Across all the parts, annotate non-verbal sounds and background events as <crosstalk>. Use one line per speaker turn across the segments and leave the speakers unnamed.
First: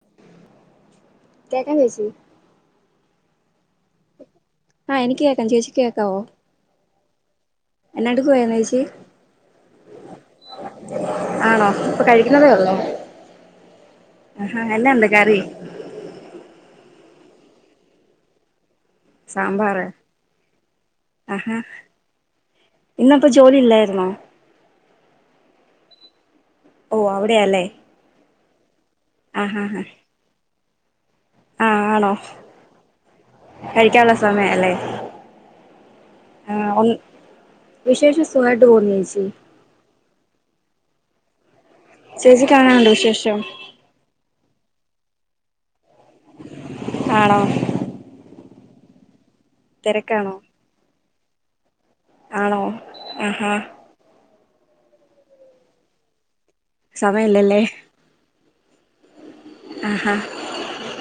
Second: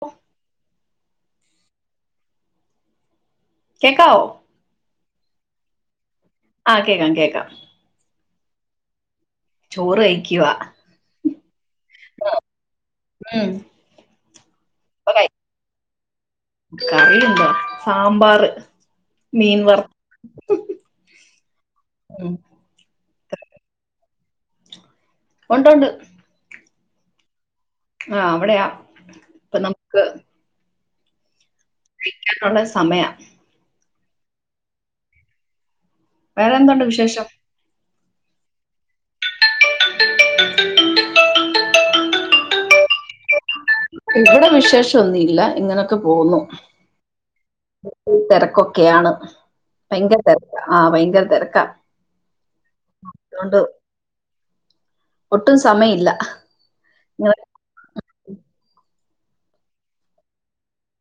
വ
കക്കെ കച്ചു
കേക്കാവോ
ആ എനിക്ക് കേൾക്കാം ചേച്ചി കേക്കാവോ
കേൾക്കാം കേക്കാം
എന്നാടക്ക് പോയന്ന് ചേച്ചി
ചോറ് കഴിക്കുവാ
ആണോ ഇപ്പൊ കഴിക്കുന്നതേ ഉള്ളോ
ഉം
ആഹാ എന്നാ എന്ത
ഇപ്പൊ കഴി-
കറി
സാമ്പാറ് മീൻ
സാമ്പാറ്
വറുത്ത
ആഹാ ഇന്നപ്പ ജോലി ഇല്ലായിരുന്നോ
ഉണ്ടുണ്ട്
ഓ അവിടെയാല്ലേ
ആ അവിടെയാ ഇപ്പൊ
ആഹാ ഹാ
നമുക്ക്
ആഹ് ആണോ
<unintelligible> സമയാ
കഴിക്കാനുള്ള സമയാല്ലേ ആഹ്
വേറെന്തുണ്ട്
ഒന്ന്
വിശേഷം?
വിശേഷം. സുഖായിട്ട് പോവുന്നു ചേച്ചീ ചേച്ചി കാണാനുണ്ടൊ വിശേഷം
ഇവടെ വിശേഷൊന്നും ഇല്ല ഇങ്ങന ക്കെ പോവുന്നു
ആണോ
തെരക്കൊ ക്കെയാണ്. ഭയങ്കര
തിരക്കാണോ
തെരക്ക്. ആ ഭയങ്കര തെരക്കാ.
ആണോ ആഹാ
ഒട്ടും സമയ ഇല്ല.
സമയല്ലല്ലേ ആഹാ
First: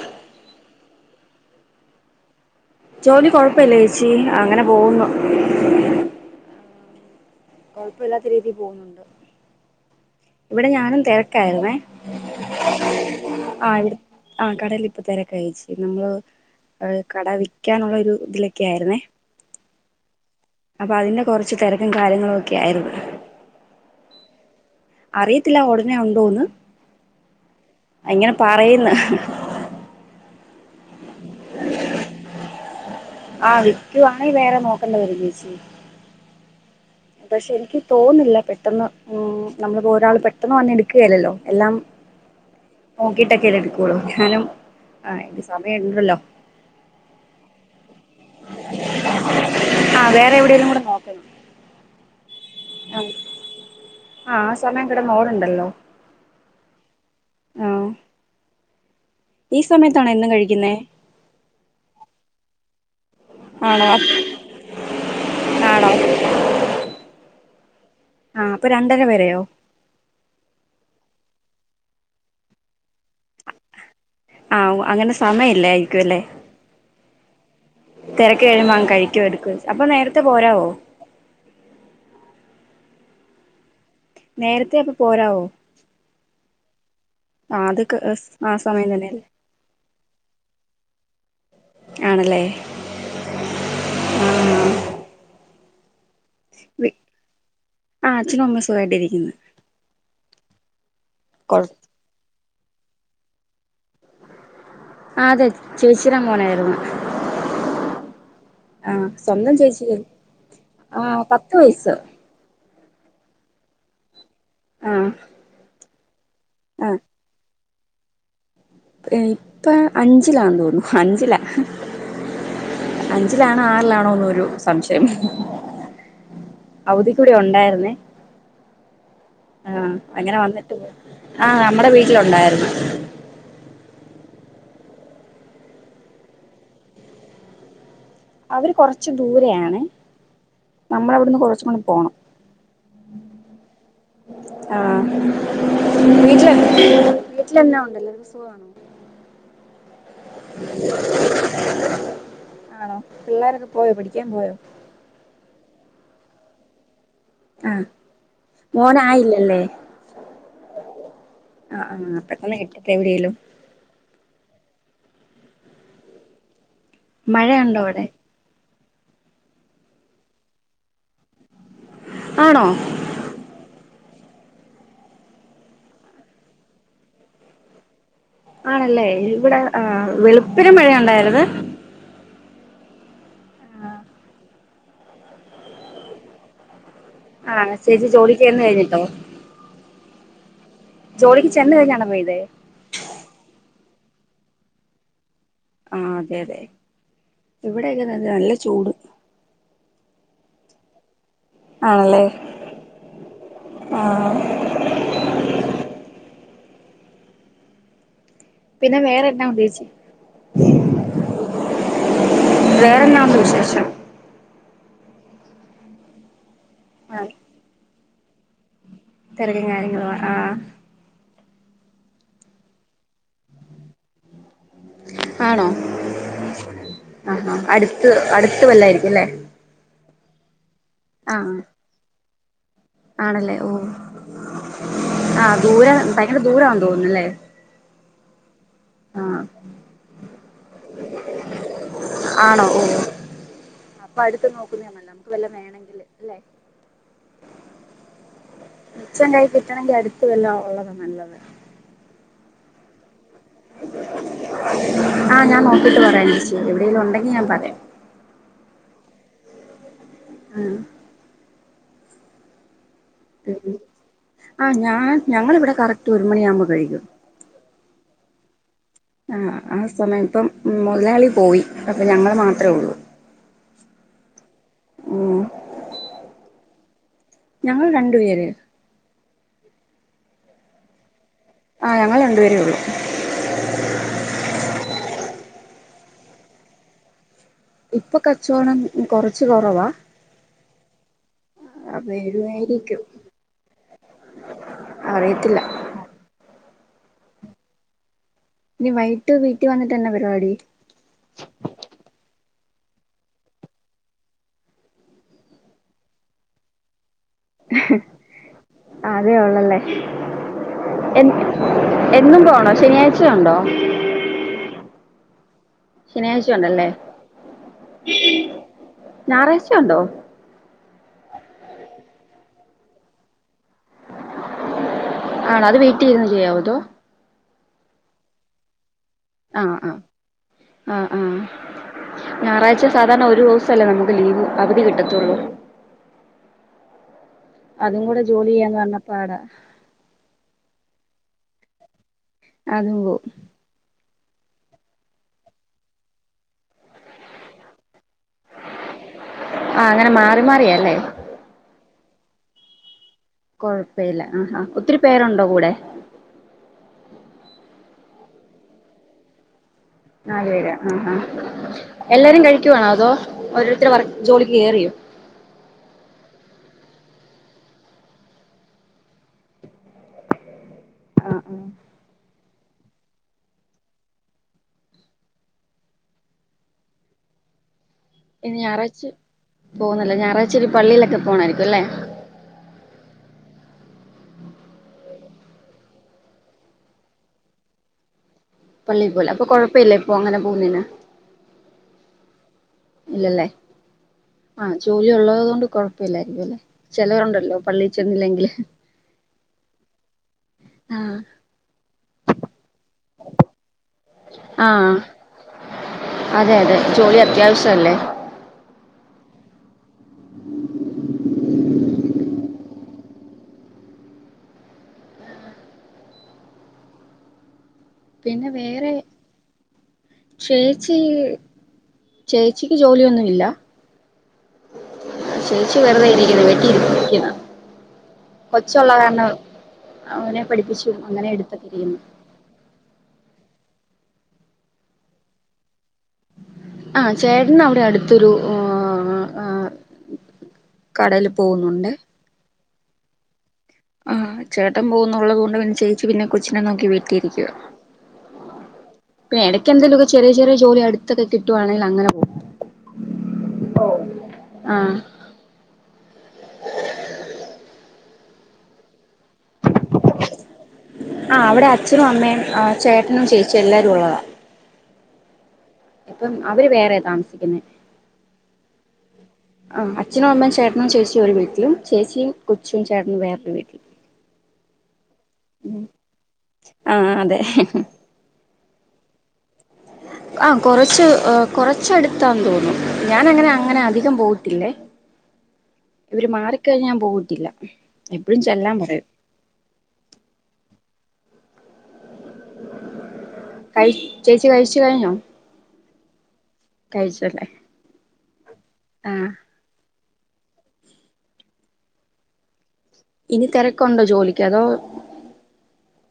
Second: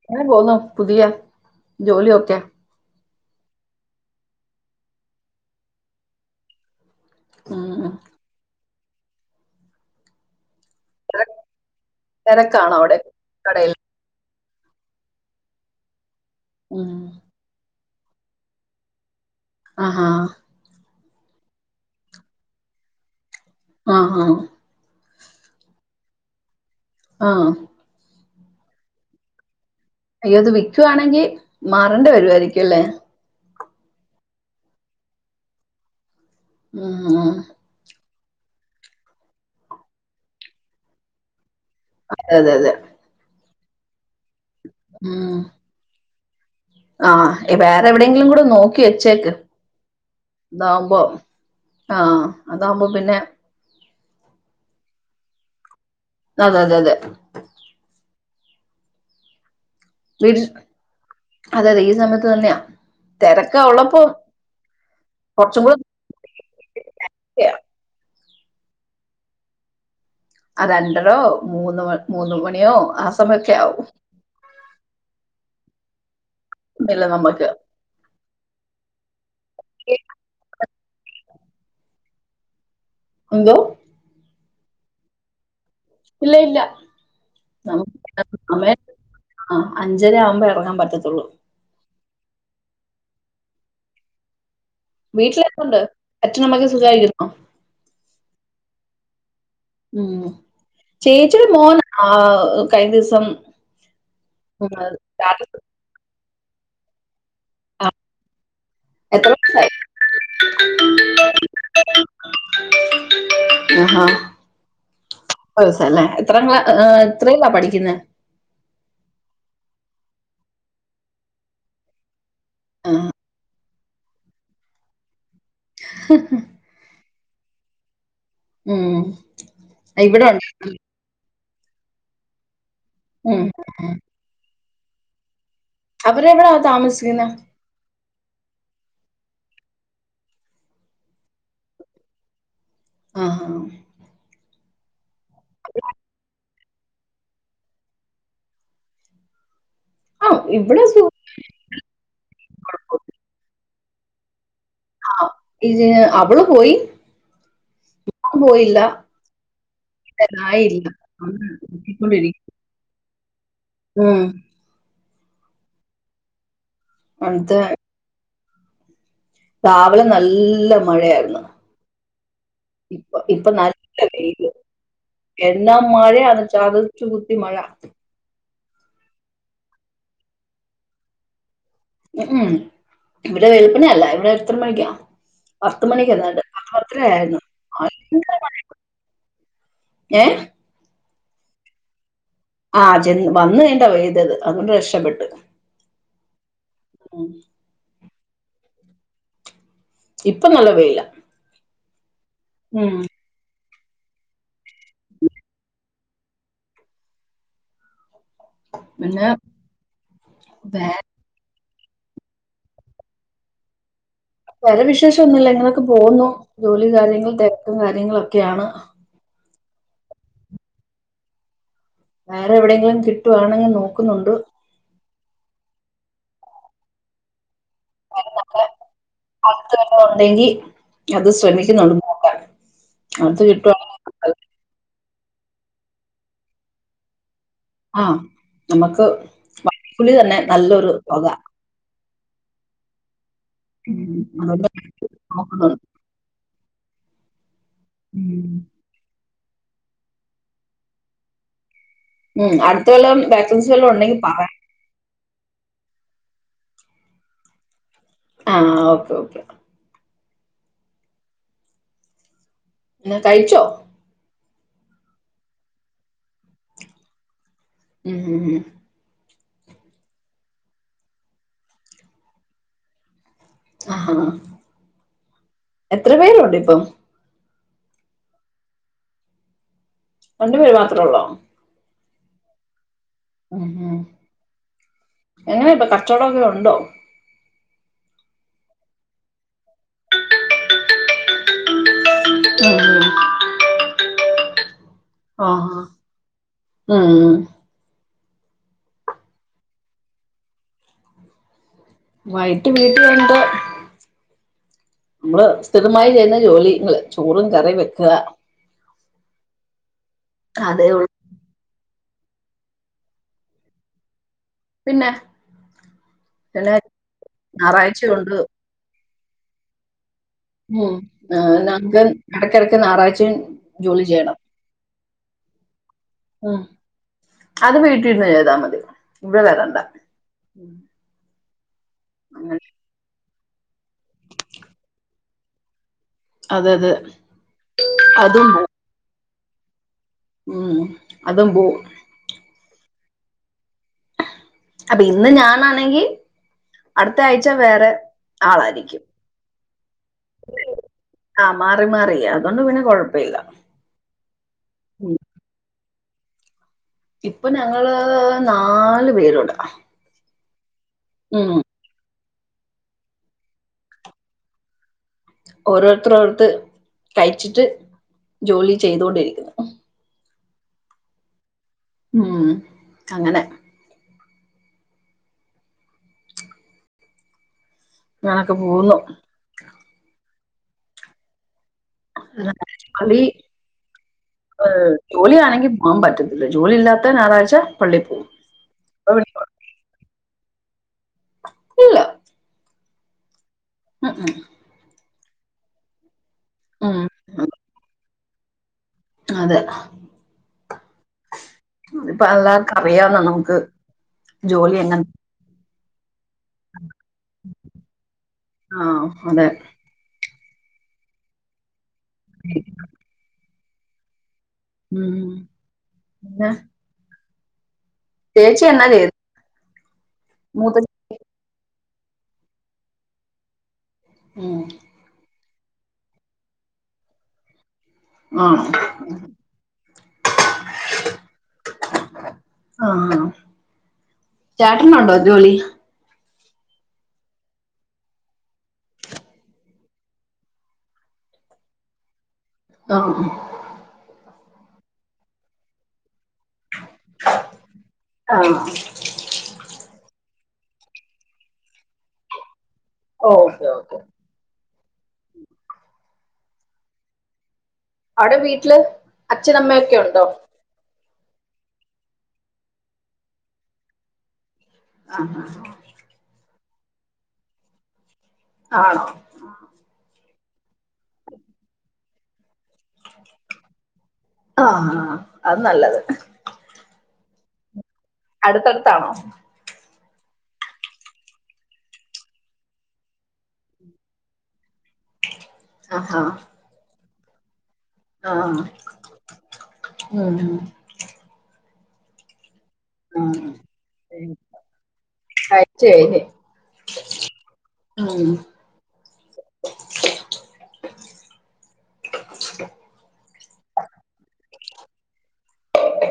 എങ്ങനെ പോവുന്നു പുതിയ ജോലി ഒക്കെ
ജോലി കൊഴപ്പല്ല ചേച്ചി. അങ്ങനെ പോവുന്നു.
ഉം.
കുഴപ്പല്ലാത്ത രീതി പോവുന്നുണ്ട് ഇവിടെ ഞാനും
തിര-
തിരക്കായിരുന്നേ
തിരക്കാണോ അവിടെ
ആ
കടയിൽ
വിട് ആഹ് കടലിപ്പ തെരക്കാ എച്ചി നമ്മള്
ഉം.
അഹ് കട വിക്കാ ക്യാനുള്ള ഒരു ഇതിലൊക്കെ ആയിരുന്നേ
ആ ആ
അപ്പൊ അയിന്റെ കൊറച്ച് തെരക്കും കാര്യങ്ങളും ഒക്കെ ആയിരുന്നു.
ആഹ് ആഹ്
അറിയത്തില്ല ഉടനെ ഉണ്ടോന്ന്.
ആ ആ
ഇങ്ങനെ പറയിന്ന്.
അയ്യോ ത് വിക്കുവാണെങ്കിൽ മാറേണ്ടി വരുവായിരിക്കും അല്ലേ.
ആ വിക്കുവാണെങ്കിൽ വേറെ നോക്കേണ്ടി വരും ചേച്ചി.
ഉം ഉം
പക്ഷെ എനിക്ക് തോന്ന് ല്ല പെട്ടോന്ന് ഉം നമ്മളിപ്പോ ഒരാള് പെട്ടോന്ന് വന്ന്‌ എടുക്കേല്ലല്ലോ. എല്ലാം
അതെ അതെ അതെ
നോക്കിട്ടെക്കെ എ <unintelligible> ഞാനും ആ എനിക്ക് സമയം ഉണ്ടല്ലോ
ആ വേ എവിടെയെങ്കിലും കൂടെ നോക്കി വെച്ചേക്ക്
ആ വേറെ എവിടെലും കൂടെ
ഇതാവുമ്പോ
നോക്കണം
ആ അതാവുമ്പോ പിന്നെ
ആ ആ സമയം കിടന്നോടണ്ടല്ലോ
അതെ അതെ അതെ
ഈ സമയത്താണോ എന്നും കഴിക്കുന്നേ
അതെ അതെ ഈ സമയത്ത് തന്നെയാ തിരക്കാ
ആണോ
ഉള്ളപ്പോ കൊറച്ചും കൂടെ <inaudible>
ആണോ ആ അപ്പൊ രണ്ടര വരെയോ
അത് രണ്ടരോ മൂന്ന് മ മൂന്ന് മണിയോ ആ സമയൊക്കെ ആവും
ആ അങ്ങനെ സമയല്ലാ ആയിരിക്കും അല്ലെ
ഇല്ല നമ്മക്ക്
തിരക്ക് എഴുമ്പ അങ്ങ് കഴി <unintelligible> അപ്പൊ നേരത്തെ പോരവോ
എന്തോ
നേരത്തെ അപ്പൊ പോരാവോ
ഇല്ല ഇല്ല
ആ അത്
നമുക്ക്
ആ
അ
സമയം തന്നെയല്ലേ
ആ അഞ്ചര ആവുമ്പോ ഇറങ്ങാൻ പറ്റത്തോള്ളൂ
ആണല്ലേ ആ
വീട്ടിലെക്കുണ്ട് അച്ഛനും അമ്മയ്ക്കും സുഖമായിട്ടു ഇരിക്കുന്നോ
പിന്നെ
ഉം ചേച്ചിടൊരു മോന് ആ ആ കഴിഞ്ഞ ദിവസം ഉം,
അ അതെ
സ്റ്റാറ്റസ്
ചേച്ചിട മോനാ അ
ആ,
ആ
എത്ര
സ്വന്തം
വയസ്സായി
ചേച്ചി ആ പത്ത് വയസ്സ്
ആ ഹാ
ആ
അല്ലേ ത്രങ്ങള
ആ
എത്രലാ പഠി അകന്ന <unintelligible>
ഇപ്പൊ അഞ്ചിലാന്ന് തോന്നു അഞ്ചിലാ അഞ്ച് ലാ ആറിലാണോന്നരു സംശയം
ആ
അവധിിക്കൂടെ ഉണ്ടായിരുന്നേ
ഉം ഇവിടെണ്ട
ആഹ നമ്മടെ വീട്ടിലുണ്ടായിരുന്നു
ഉം അവര് എവിടാ താമസിക്കുന്ന
അവര് കൊറച്ച് ദൂരെയാണ് നമ്മള അവിടുന്ന് കൊറച്ച മൂടി പോണം
ആ
ആഹ ബേ വീട്ടിലന്നാ ഉണ്ടല്ലോ സുഖമാണോ
ആ ഇവിടെ സു-
ആണോ പിള്ളോരൊക്കെ പോയോ പിഠിക്കാൻ പോയോ
ആ ഇത് അവള് പോയി
ആഹ്
ഞാൻ പോയില്ല
മോന ആയില്ലല്ലേ
ആയില്ല
ആ ആഹ് അപ്പക്കന്ന് കിട്ടട്ട എവിടെലും
ആഹ
മഴയ ഉണ്ടോ അവിടെ
രാവലെ നല്ല മഴയായിരുന്നു
ആണോ
ഇപ്പ ഇപ്പൊ ന എന്നല്ലാ മഴയന്ന് ച അതച്ചു കുത്തിി മഴ
ആണല്ലേ ഇവിടെ ആ വെളുപ്പര മഴയ ഉണ്ടായിരുന്നു
ഉം ഇവിടെ വളുപ്പനയല്ല ഇവിടെ എത്ര മണിക്കാ പത്ത് മണിക്ക്ണ്ട് അത്രയായിരുന്നു
ആ ചേച്ചി ജോലിക്ക് ചെന്ന് കഴിഞ്ഞിട്ടോ
ഏ
ജോലിക്ക് ചെന്ന കഴഞ്ഞാണ് വേത്
ആഹ് വന്നു വണ്ട വ അത് അതുകൊണ്ട് രക്ഷപ്പെട്ട്
ആഹ അതെ അതെ
ഉം
ഇവിടെക്ക അ നല്ല ചൂട്
ഇപ്പൊ നല്ല വല
ആണല്ലേ
ആം
ആഹ
ഉ
പിന്നെ വേറെന്നാ ഉദ്ദേേച്ചി
വേ
വേറെ നാാം വിശേഷം
വേറെ വിശേഷം ഒന്നുല്ല ഇങ്ങനെ ഒക്കെ പോകുന്നു ജോലി
ആഹ്
കാര്യങ്ങൾ തെര്ക്കും കാ കാര്യങ്ങളൊക്കെയാണ്
തെരക്കും കാര്യങ്ങളും ആ
വേറെ എവിടെയെങ്കിലും കിട്ടുവാണെങ്കി നോക്കുന്നുണ്ട്
ആണോ ആ അടുത്ത്
വേറെ
അടുത്ത്
നമ്മുടെ
വല്ലായിരിക്കും ല്ലേ
അടുത്ത് <unintelligible> അത് ശ്രമിക്കുന്നുണ്ട് നോക്കാം അടുത്ത് കിട്ടു
ആ ദൂര ഭയങ്കര ദൂരന്ന് തോന്നുന്നുല്ലേ
ആ നമുക്ക് വക്കുള്ളി തന്നെ നല്ലൊരു പക
ആണോ ഓ അപ്പൊ
ഉം
അടുത്ത്
അതുകൊണ്ട്
നോക്കുന്നെ നല്ല നമുക്ക് വല്ല
നോക്കുന്നുണ്ട്
വേണങ്കില് അല്ലെ
ഉം
കിട്ടണങ്കി അടുത്ത് വല്ല ഒള്ളതാ നല്ലത്
ഉം അടുത്തുല്ലോ <unintelligible>
ക്കീട്ട് പറയാം ചേച്ചി എവിടെലും ഉണ്ടെങ്കി ഞാൻ പറയാം
ആ ഓക്കേ ഓക്കേ
മ്
എന്നാ കഴിച്ചോ
ആ ഞാൻ ഞങ്ങളിവിടെ കറക്റ്റ് ഒരു മണിയ ആവുമ്പോ കഴിക്കും
ഉം ഉം
ആഹ ആ സമയം ഇപ്പം മൊതലാളി പോയി അപ്പൊ ഞങ്ങള് മാത്രേ ഉള്ളൂ.
ആ
ഉം
എത്ര പേരുണ്ട്? ഇപ്പം
ഞങ്ങൾ രണ്ടു പേര്
രണ്ടു പേര് മാത്രേ ഒള്ളോ
ആ ഞങ്ങൾ രണ്ടു പേരെ ഒള്ളു
ഉം ഉം എങ്ങനെ ഇപ്പൊ കച്ചോടൊക്കെ ഉണ്ടോ?
ഇപ്പൊ കച്ചവടം കൊറച്ച് കൊറവാ <unintelligible>
ഉം
വരുവായിരിക്കും
ഉം
അറിയത്തില്ല
ആഹാ <unintelligible>
ഇനി വൈകിട്ട് വീട്ടിൽ വന്നിട്ട്ന്നെ പരിപാടി
വൈട്ട് വീട്ടിൽ കണ്ട നമ്മള് സ്ഥിരമായി ചെയ്യുന്ന ജോലിങ്ങള്
അതേ ഉള്ളല്ലേ
അതേ ഉള്ളൂ
എ എന്നും പോണോ ശനിയാഴ്ച ഉണ്ടോ
പിന്നെ
ശനിയാഴ്ച
പിന്നെ
ഉണ്ടല്ലേ
ഞായറാഴ്ചുണ്ട്
ഞായറാഴ്ച്ചണ്ടോ
ഉ നങ്കൻ ഇടക്കിടക്ക് ഞായറാഴ്ചയും ജോലി ചെയ്യണം
ആണോ അത് വെയിറ്റ് ചെയ്ുന്ന
ഉം
ചെയ്യാവതോ
അത് വീട്ടിരുന്ന് ച്താൽ മതി ഇ
ആ
വേരണ്ടാ
ആ ആ ആ ഞായറാഴ്ച സാധാരണ ഒരു ദിവസല്ലേ നമുക്ക് ലീവ് അവധി കിട്ടത്തുള്ളൂ
അതെ അതെ
അതും കൂടെ ജോലി ാങ്ങ വന്നപ്പാ ആട
ഉം അത പോ
അതോ
അപ്പൊ ഇന്ന് ഞാനാണെങ്കിൽ അടുത്ത ആഴ്ച വേറെ ആളായിരിക്കും
ആഹ അങ്ങനെ മാറി മാറിയല്ലേ
കൊൊണ്ട് പിന്നെ കുഴം
കൊഴപ്പില്ല ആഹാ ഒത്തിരി പേരുണ്ടോ കൂടെ
ഇപ്പൊ ഞങ്ങ ങ്ങള് നല്ു പേരുട
നാല് പേരാണ് ഉം ഹ എല്ലാരും കഴിക്കുവാണോ അതോ ഓോരുത്തടെ വർ ജോലിക്ക് കയറിയോ
ഓരോരുത്തരോർത്ത് കഴിച്ചിട്ട് ജോലി ചെയ്തൊണ്ടിരിക്കുന്നു
ആഹ ആഹ
ഉ അങ്ങനെ അങ്ങനൊക്കെ
ഇനി
പോകുന്നു
ഞായറാഴ്ച പോകുന്നില്ല ഞായറാഴ ച്ചിരി പള്ളിയിലൊക്കെ പോണായിരിക്കുംല്ലെ
പി ഏ ജോലിാണെങ്കി പോകാൻ പറ്റത്തില്ല ജോലി ഇല്ലാത്ത ഞായറാഴ്ച പള്ളി പോവും
പള്ളി പോലെ അപ്പൊ കൊഴപ്പമില്ലല്ല ഇപ്പൊ അങ്ങനെ പോനന
ഇല്ല
ഇല്ലല്ലേ ആഹ ജോലിയള്ള കൊണ്ട് കുഴപ്പമില്ല െ
ഉം
ചിലവരുണ്ടല്ലോ പള്ളി ചെരുന്നെങ്ക ലെ
അതെ അ
ആഹ്
പാല അറിയാം നമുക്ക് ജോലി
ആഹ്
എങ്ങനെ
ല്ലേ
ആ അതെ <unintelligible> മ്
പിന്നെ വേറെ
മൂത്ത
ചേച്ചി ചേച്ചിക്ക് ജോലിയൊന്നുമില്ല
മ്
ചേച്ചി വെറുതെ ഇരിക്കുന്നു വീട്ടിലിരിക്കുന്നു
ആണോ
കൊച്ചുള്ളോണ്ടാണ് അവനെ പഠിപ്പിച്ചു അങ്ങനെ എടുത്ത് ഇരിക്കുന്നു
ചേട്ടന് ഉണ്ടോ ജോലി
ആ ചേട്ടൻ അവിടെ അടുത്തൊരു ഓ കടയിൽ പോകുന്നുണ്ട്
ആ
ആ ചേട്ടൻ പോകുന്നുള്ളത് കൊണ്ട് പിന്നെ ചേച്ചി പിന്നെ കൊച്ചിനെ നോക്കി വീട്ടിലിരിക്കുവാ
ആഹ്
പിന്നെ ഇടക്ക് എന്തേലൊക്കെ ചെറിയ ചെറിയ ജോലി അടുത്തൊക്കെ കിട്ടുവാണെങ്കിൽ അങ്ങനെ പോകും
ഓക്കെ ഓക്കെ
ആ
അവിടെ വീട്ടില് അച്ഛനമ്മയ ഒക്കെ ഉണ്ടോ
ആ അവിടെ അച്ഛനും അമ്മയും ആ ചേട്ടനും ചേച്ചിയും എല്ലാരും ഉള്ളതാ
ആ ആ
ഇപ്പം അവര് വേറെയാ താമസിക്കുന്നേ
ആണോ ആ
ആഹ് അച്ഛനും അമ്മയും ചേട്ടനും ചേച്ചിയും ഒരു വീട്ടിലും ചേച്ചി കൊച്ചും ചേട്ടനും വേറൊരു വീട്ടിലും
ആഹ് ആഹ് അത് നല്ലത്
ആ ആണ് അതെ
അടുത്തടുത്താണോ
ആ കൊറച്ച് കൊറച്ചടുത്താണ് തോന്നുന്നു ഞാാനങ്ങനെ അങ്ങനെ അധികം പോവത്തില്ല ഇവര് മാറിക്കഴിഞ്ഞാ ഞാൻ പോകും ഇല്ല
ആ ആ മ് മ് ആ
കഴി ചേച്ചി കഴിച്ചു കഴിഞ്ഞോ
കഴിച്ചു കഴിഞ്ഞ്
കഴിച്ചല്ലേ
ഉം
ആഹ് ഇനി തെരക്കുണ്ടോ ജോലിക്ക് അതോ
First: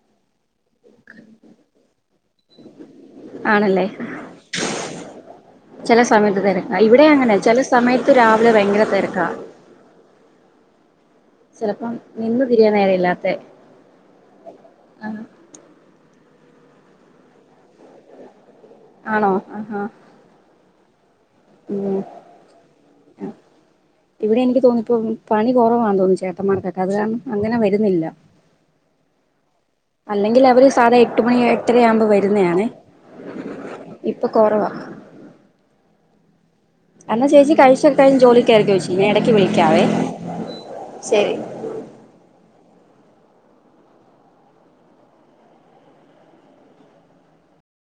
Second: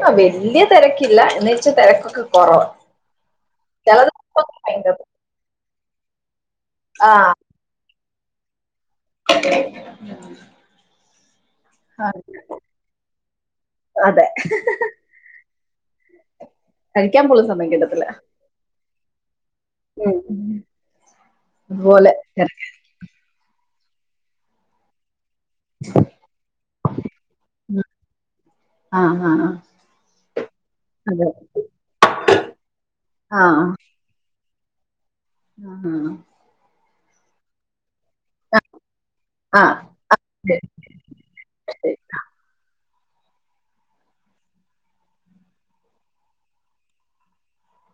ആഹ് വലിയ തെരക്കില്ല എന്ന് വെച്ചാ തിരക്കൊ കൊറവാ
ആണല്ലേ
<unintelligible>
ചെല സമയത്ത് തെര ഇവിടെ അങ്ങനെ
ആഹ്
ചെല സമയ തു രാവിലെ ഭയങ്കര തിരക്കാ ചെലപ്പം നിന്ന് തിരിയാൻ നേരയില്ലാത്ത
അതെ
ആഹ്
കഴിക്കാൻ പോലും സമയം കിട്ടത്തില്ല
ആണോ അഹാ
തുപോലെ
ഇവിടെ എനിക്ക് തോന്നിപ്പോകും പണി കൊറവാണെന്നു തോന്നുന്നു ചേട്ടന്മാർക്കൊക്കെ അത് കാരണം അങ്ങനെ വരുന്നില്ല.
ആഹ് ആഹ്
അല്ലെങ്കിൽ അവര് സാധാ എട്ട്
അതെ
മണി എട്ടരയാവുമ്പോൾ വരുന്നെയാണേ ഇപ്പ കൊറവ
ഉം
അന്ന ചേച്ചി കഴിച് ജോലിക്കായിരിക്കും ചേച്ചി എടക്ക്
ആഹ്
വിളിക്കാവേ.
ശരി
ശെരി
ശരി